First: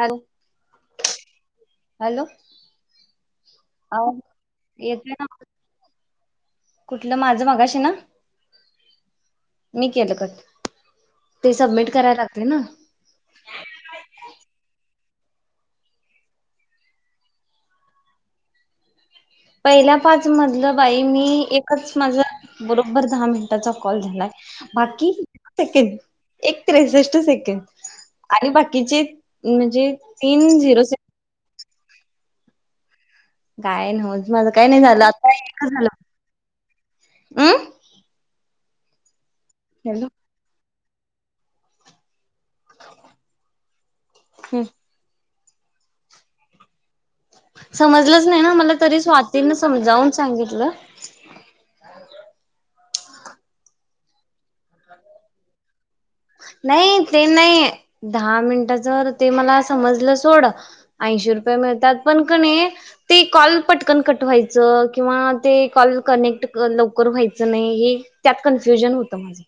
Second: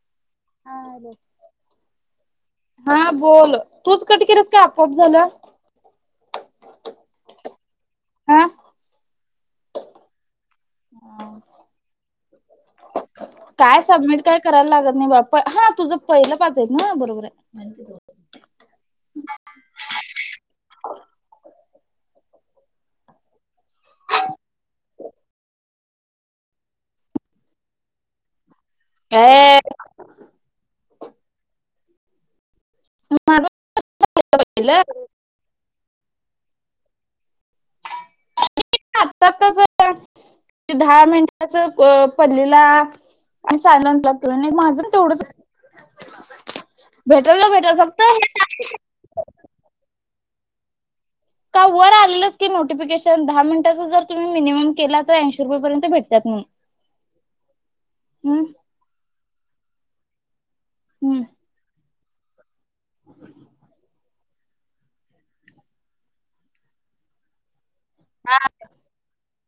Hello ह hello हा बोल तूच आवाज कटकिरस काय आपोआप येतोय ना झालं. कुठलं माझं मगाशी ना. हा. मी केलं कट ते सबमिट करायला लागते ना. काय सबमिट काय करायला लागत नाही बा हा तुझं पहिलं पाच आहे ना बरोबर आहे. पहिल्या पाच मधलं बाई मी माझा बरोबर दहा मिनिटाचा कॉल झालाय बाकी सेकड एक त्रेसष्ट सेकड आणि बाकी. बाचे आहे ए म्हणजे तीन झिरो. माझं काय ना होज माझं काही नाही पहिलं झालं आता. झाला अम [unintelligible] त तच हॅलो [unintelligible] दहा मिनटाचं अ. पल्लीला आणि सालाट लागतो माझं तेवढंच. भेटल भेटल फक्त समजलंच नाही ना मला तरी स्वाती समजावून सांगितलं वर आलेलंच की नोटिफिकेशन दहा मिनटाच जर तुम्ही मिनिम केला तर ंशी रुपयेपर्यंत भेट नाही ते नाही दहा हम्म मिनटाच्या ते मला समजलं सोडं ऐंशी रुपये मिळतात पण कनय ते कॉल पटकन कटवायचं किंवा ते कॉल कनेक्ट लवकर व्हायचं नाही हे त्यात कन्फ्युजन होत माझं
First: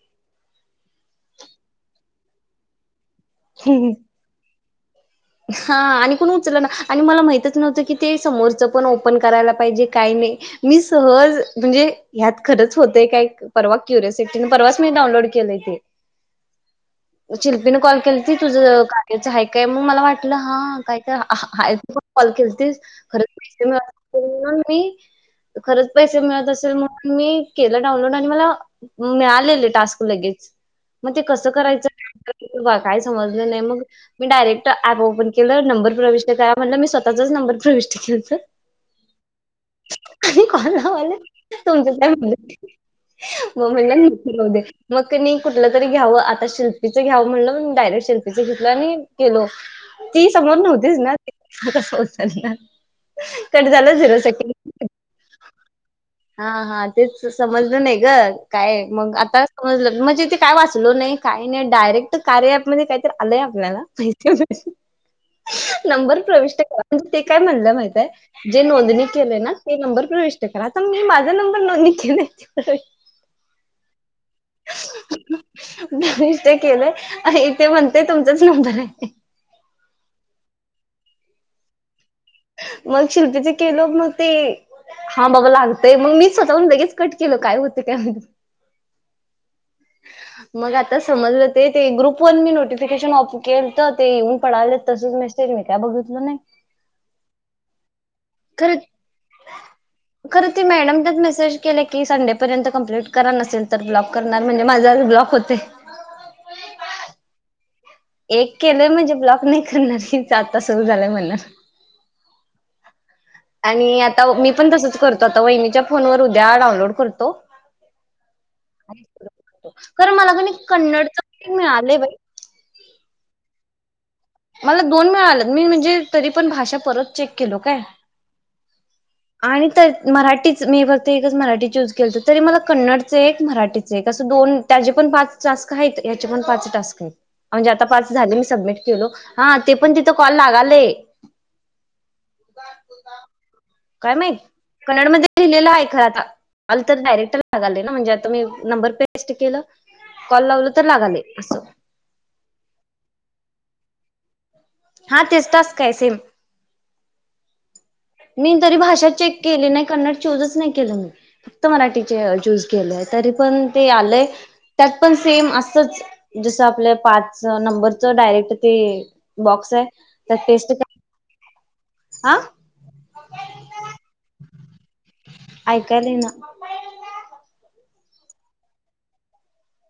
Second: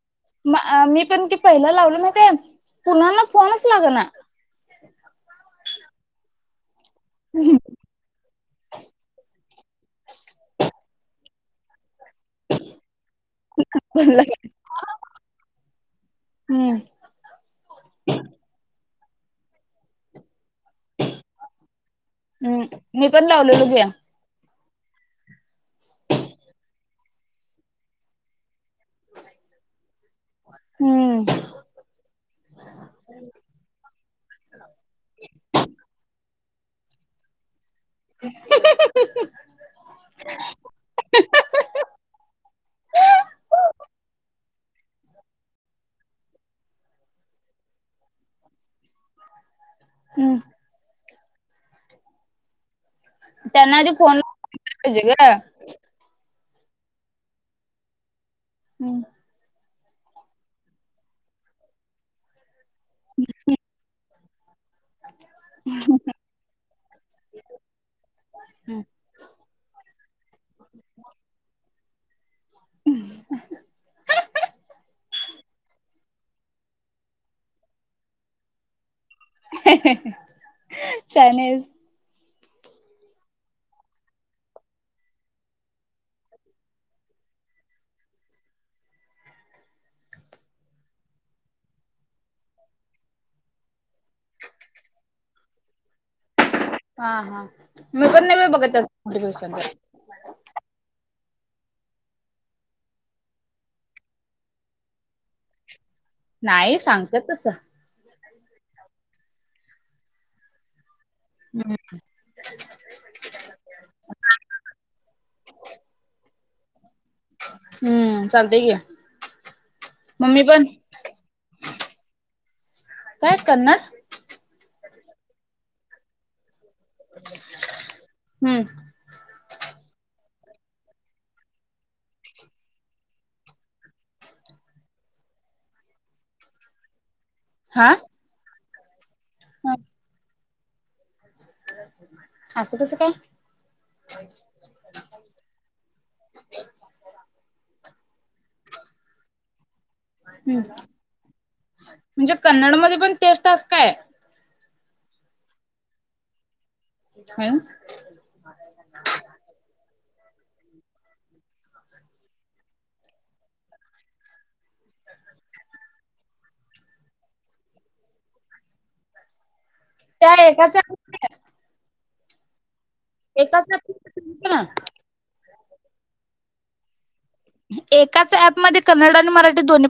अ मी पण ती पहिला लावल माहितीय कुणाला फोनच लाग ना ह हा आणि कोन उचल ना आणि मला माहीतच नव्हतं की ते समोरचं पण ओपन करायला पाहिजे काय नाही मी सहज म्हणजे हत खरंच होतय काय परवा क्युरिसिटीने परवाच मी डाउनलोड केलय ते हम्म शिल्पीने कॉल केलं त तुझ आहे काय मग मला वाट हा काय काय पण कॉल केली हम्म तस मी खरं पण लावलेलो पैसे घे मी. खरंच पैसे मिळत असेल मग मी केलं डाऊनलोड आणि मला मिळालेले टास्क लगेच मग ते हम्म कसं करायचं काय समजलं नाही मग मी डायरेक्ट ऍप ओपन केलं नंबर प्रवेश म्हणल मी स्वःचाच नंर प्रवेश च आणि कॉल लावायले तुमचं काय म्हलं मग म्हणलं दे मग कनय कुठलं तरी घ्यावं आता शिल्पचं घ्यावं म्हणलं डायरेक्ट शिल्पीच घेतल आणि गेलो ती हम्म समोर नव्हतीच ना मग कस उचलणार. कट त्यांना आधी झालं फोन झिरो सेकंड पाहिजे ग हा हा तेच समजलं नाही ग. काय मग आता म्हणजे ते काय वाचलो नाही काही नाही डायरेक्ट कार्य काय तर आलंय आपल्याला [unintelligible] नंबर प्रविष्ट म्हणजे ते काय म्हणलं माहितय जे नोंदणी केलं ना ते नंबर प्रविष्ट करा माझ्या नंबर नोंदणी केलंय [unintelligible] नाही ते केलंय आणि ते म्हणतेय तुमचाच नंबर आहे हें हें हें चायनीज मग शिल्पचे केल मग ते हा बाबा लागतय मग मी स्वतःह लगेच कट केल काय होते काय माहित मग आता समजलं ते ते ग्रुप वन मी नोटिफिकेशन ऑफ केल तर ते येऊन पडावलेत तसच मेसेज मी काय बघितलो नाही हा, हा, मी पण नाही बाई बघत खर त्याच नोटिफिकेशन तेन. खर ते मॅडम तर मेस के की संडेपर्यंत कंप्ट करा नसेल तर ब्लॉक करणार म्हणजे माझ आज ब्लॉक होतय नाही सांगतेत तस एक केलंय म्हणजे ब्लॉक नाही करणार, आता सुरू झालंय म्हण आणि आता मी पण तसच करतो आता वहिच्या फोनवर त्या डानलोड कर हॅलो हम्म चालतय की कारण मला मम्मी किनी पण कन्नड मिळालेय बई काय कन्नड मला दोन मिळाल म्हणजे तरी पण भाषा परत चेक केलो काय? हम्म आणि तर मराठीच मी फक्त एकच मराठी चूज केलं तर, तरी मला कन्नडच एक, मराठीचे एक, असं दोन त्याचे पण पाच टास्क आहेत, याचे पण पाच टास्क आहेत. म्हणजे आता हा पाच झाले मी सबमिट केलोक हा, ते पण तिथं कॉल लागाल- ते असं कसं काय काय माहीत कन्नड मध्ये लिहिलेलं आहे खर आता आल तर डायरेक्ट म्हणजे आता मी नंबर पेस्ट केल हम्म म्हणजे कन्नड मध्ये पण टेस्ट असं काय हा तेच टास्काय सेम कायहून मी तरी भाषा चेक केली नाही, कन्नड- चूजच नाही केलं मी फक्त मराठी चचूज केलंय तरी पण ते आलय त्यात पण सेम असच जस आपलं पाच नंबरच डायरेक्ट ते बॉक्स आहे त्या एकाच्या आ एकाच ना [unintelligible] ऐकायल येना एकाच ऍपमध्ये कनड आणि मराठी दोनी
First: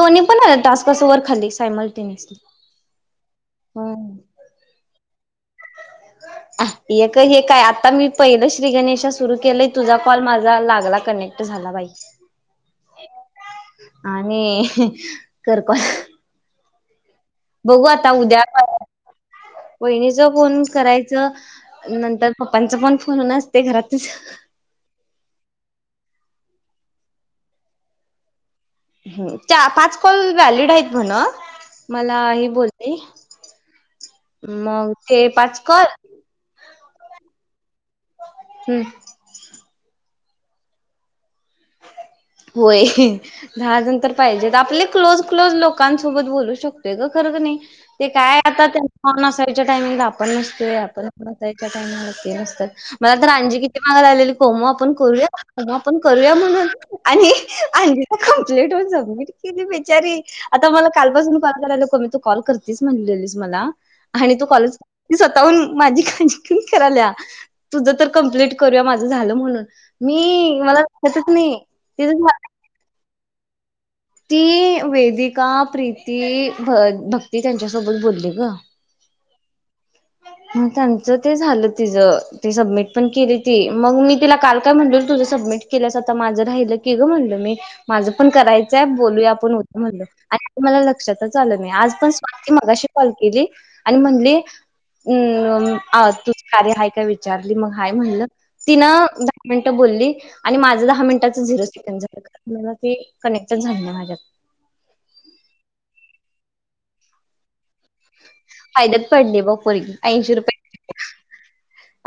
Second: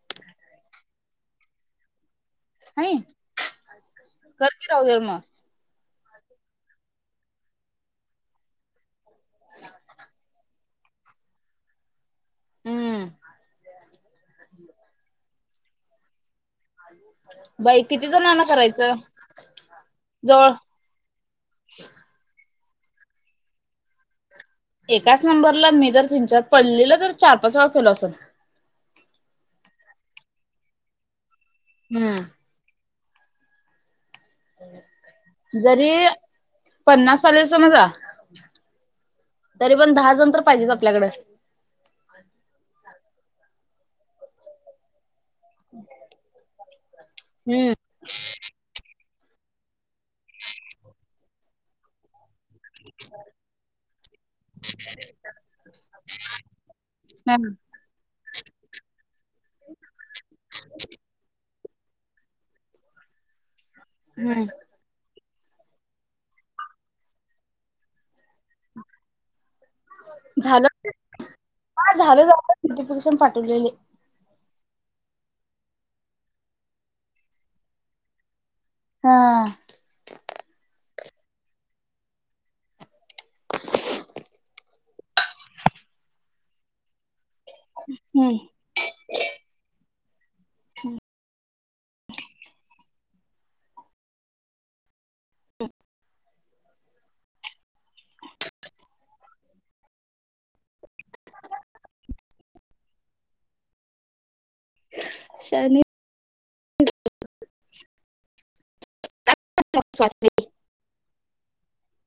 दोनी पण आहे टास्क- अस वर खाली सायमल टेनियसली. हाय कर की राव हे मग हे का हे काय आता मी पहिलं श्री गणेश सुरू केलं तुझा कॉल माझा लाग कनेक्ट झाला बाई. हम्म आणि कर कॉल [unintelligible] बाई बघू किती आता उद्या जणांना का करायचं वहिणीच जवळ फोन करायचं नंतर फक पपांचं पण फोन असत्य घरात त्याच एकाच नंबरला मी तर तीन चारपल्ली ला तर चार पाच वेळा केलो अस. ह पाच कॉल व्हॅलिड आहेत म्हणा हम्म. मला आई बोलती ते पाच जरी कॉल पन्नास आले समजा तरी पण दहा जण तर पाहिजेच आपल्याकड होय दहा जण तर पाहिजेत आपले क्लोज क्लोज लोकांसोबत बोलू शकतय का खरं नाही हा ते काय आता हा नसायच्या टायमिंगला आपण नसतोय आपणसाईच्या टामिंगला ते नसतो मला तर अंजी किती माग लागलेली कोमु आपण करूया कोमु आपण करूया म्हणून आणि अंजी कमप्लेट करून सबमिट केली बेचारी आता मला कालपासून ू बात करायली की कोमे तू कॉल करतेस म्हणलीस मला आणि हम्म तू कॉलेज स्वतःहून माझी काळजी कराला या तुझं तर कमप्लीट करूया माझं झालं म्हणून मी झालं मला वातच नाही हा ते झालं झा नोटिफिकेशन पाठवलेले ती वेदिका प्रीती भ भक्ती त्यांच्यासोबत बोलली ग हा मग त्यांच ते झालं ति ते सबमिट पण केली त मग मी तिला काल काय म्ह तुझं सबमिट केल्यास आता माझं लं ग म्हणलं मी माझं पण हम्म करायचंय बोलूया आपण होतं म्हणल आणि मला लक्षातच आलं नाही आज पण स्वती मगाशी कॉल केली आणि म्हणली हम्म आ तू काे हय काय विचारली मग हाय म्हणलं तिनं दहा मिनटं बोलली आणि माझ दहा मिनटाच झिरो सेकड झालं मला ते कनेक्टेड झाले ना माझ्यात शनी फाद्यात पडली बग पोरगी ऐंशी रुपये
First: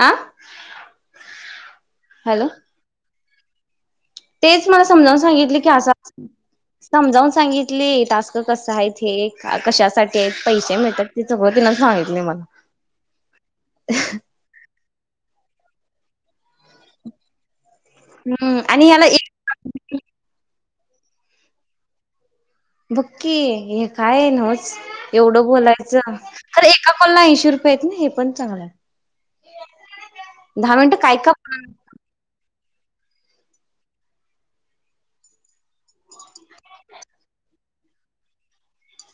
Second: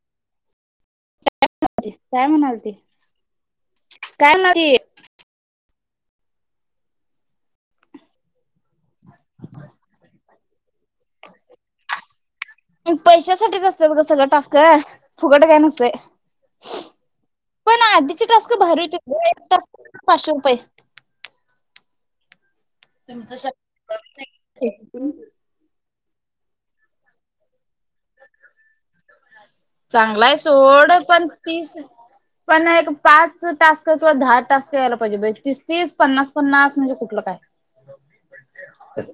आ य म्हणा काय हॅलो म्हणाल ते काय म्हणाल तेच ते मला समजून सांगितले समजावून सांगितले टास्क कस आहे हे कशासाठी आहेत पैसे मिळतात ते सगळं तिन सांगितले पैशासाठीच असतात ग मला सगळं टास्क फुकट काय नसतंय पण आधीचे टस्क हम्म भर आणि होती ह्याला एक ट पाचशे रुपये बक्की तुमचं हे काय आहे नच शब्द एवढं बोलायचं खरं एका कोलला ऐशी रुपये ना हे पण चांगलं चांगला आहे दहा सोड मिनट काय पण का तीस पण एक पाच तास्क किंवा दहा ताास यायला पाहिजे ब तीस पन्नास पन्नास म्हणजे कुठलं काय [inaudible]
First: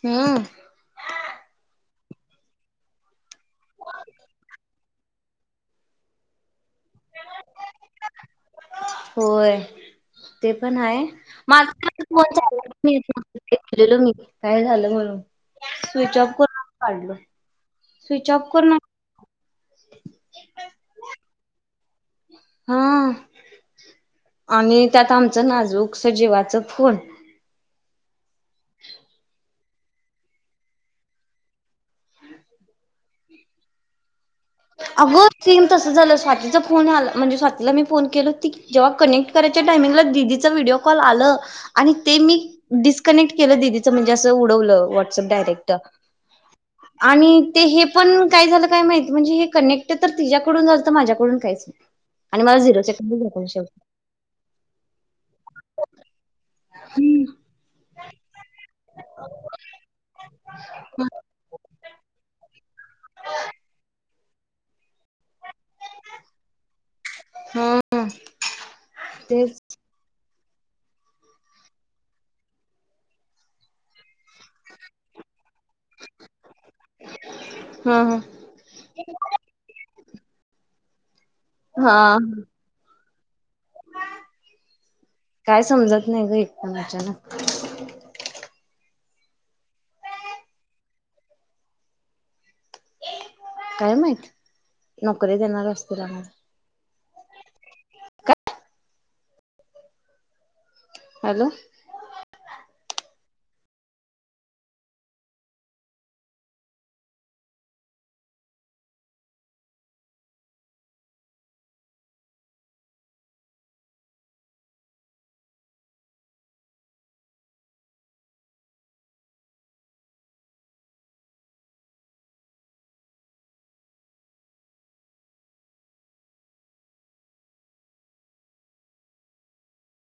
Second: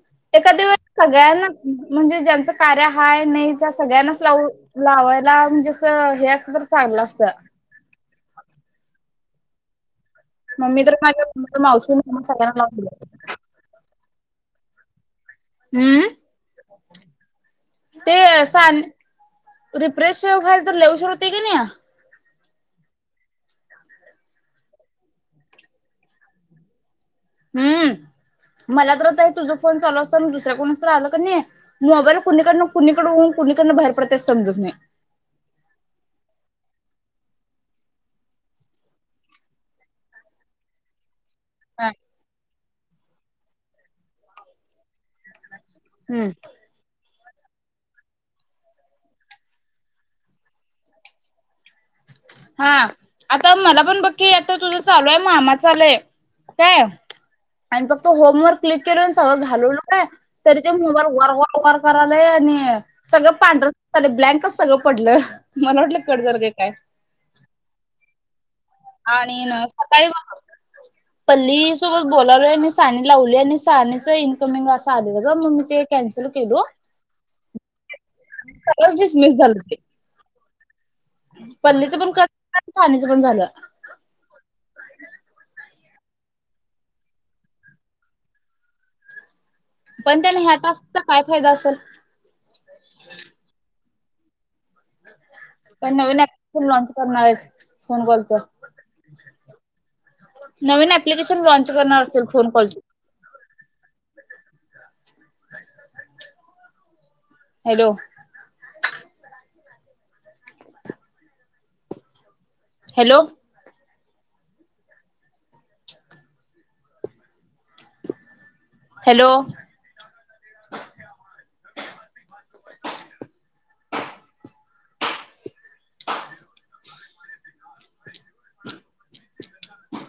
हम्म एखाद्या वेळेस सगळ्यांना म्हणजे ज्यांचं कार्या हाय नाही त्या सगळ्यांनाच लाव लावायला म्हणजे असं हे असतं तर चाललं असतं. होय. ते पण मम्मी तर आहे माझ्या मावशी सगळ्यांना लावून दिलं [unintelligible] काय झालं म्हणून? हम्म स्विच ऑफ [unintelligible] काढलो. ते स्विच ऑफ करून [unintelligible] रिफ्रेश व्हायला तर लई उशीर होतंय क नाई? हां आणि त्यात आमचं नाजूक स जिवाचं फोन. नाही हम्म मला तर आता हे तुझं फोन चालू असताना दुसऱ्या कुणाचं तर आलं का नाही, मोबाईल कुणीकडनं कुणीकडं होऊन कुणीकडन बाहेर पडतंय समजत नाही. अगं सेम तसं झालं स्वातीचा फोन आ म्हणजे स्वातीला मी फोन केलं की जेव्हा ती कनेक्ट करायच्या टायमिंगला दिदीचा व्हिडिओ कॉल आलं हा आणि ते मी डिस्कनेक्ट केलं दिदीचं म्हणजे असं उडवलं व्हॉट्सॲप डायरेक्ट हम्म [unintelligible] आणि ते हे पण काय झालं काय माहित म्हणजे हे कनेक्ट तर तिच्याकडून झालंत माझ्याकडून काहीच नाही. आणि मला झिरो हां सेकंड भेटल आता शेवटी मला पण बघ की आता तुझं चालू आहे म मामाचं आलंय. काय, आणि फक्त होमवर्क क्लिक करून सगळं घालवलं काय, तरी ते मोबाईल वर वर वर करा आणि सगळं पांढर ब्लँकच सगळं पडलं मला वाटलं कड जर का काय ह आणि तेच सकाळी मग पल्ली सोबत बोलालोय आणि साणी लावली आणि सानेचा इन्कमिंग असा आले बघ मग मी ते कॅन्सल केलो. ह ह सगळच च मिस मिस झालंती पल्लीचं पण हा क. [unintelligible] पण झालं काय समजत नाही का एकद अच्यान पण त्याने ह्या टास्कचा काय फायदा असेल [inaudible] काय माहत न करे देणार पण असतील नवीन आम्हाला. ऍप्लिकेशन लॉन्च करणार आहेच फोन कॉलचा. नवीन ऍप्लिकेशन हॅलो लॉन्च करणार असेतील फोन कॉलचे. हॅलो. हॅलो. हॅलो [inaudible]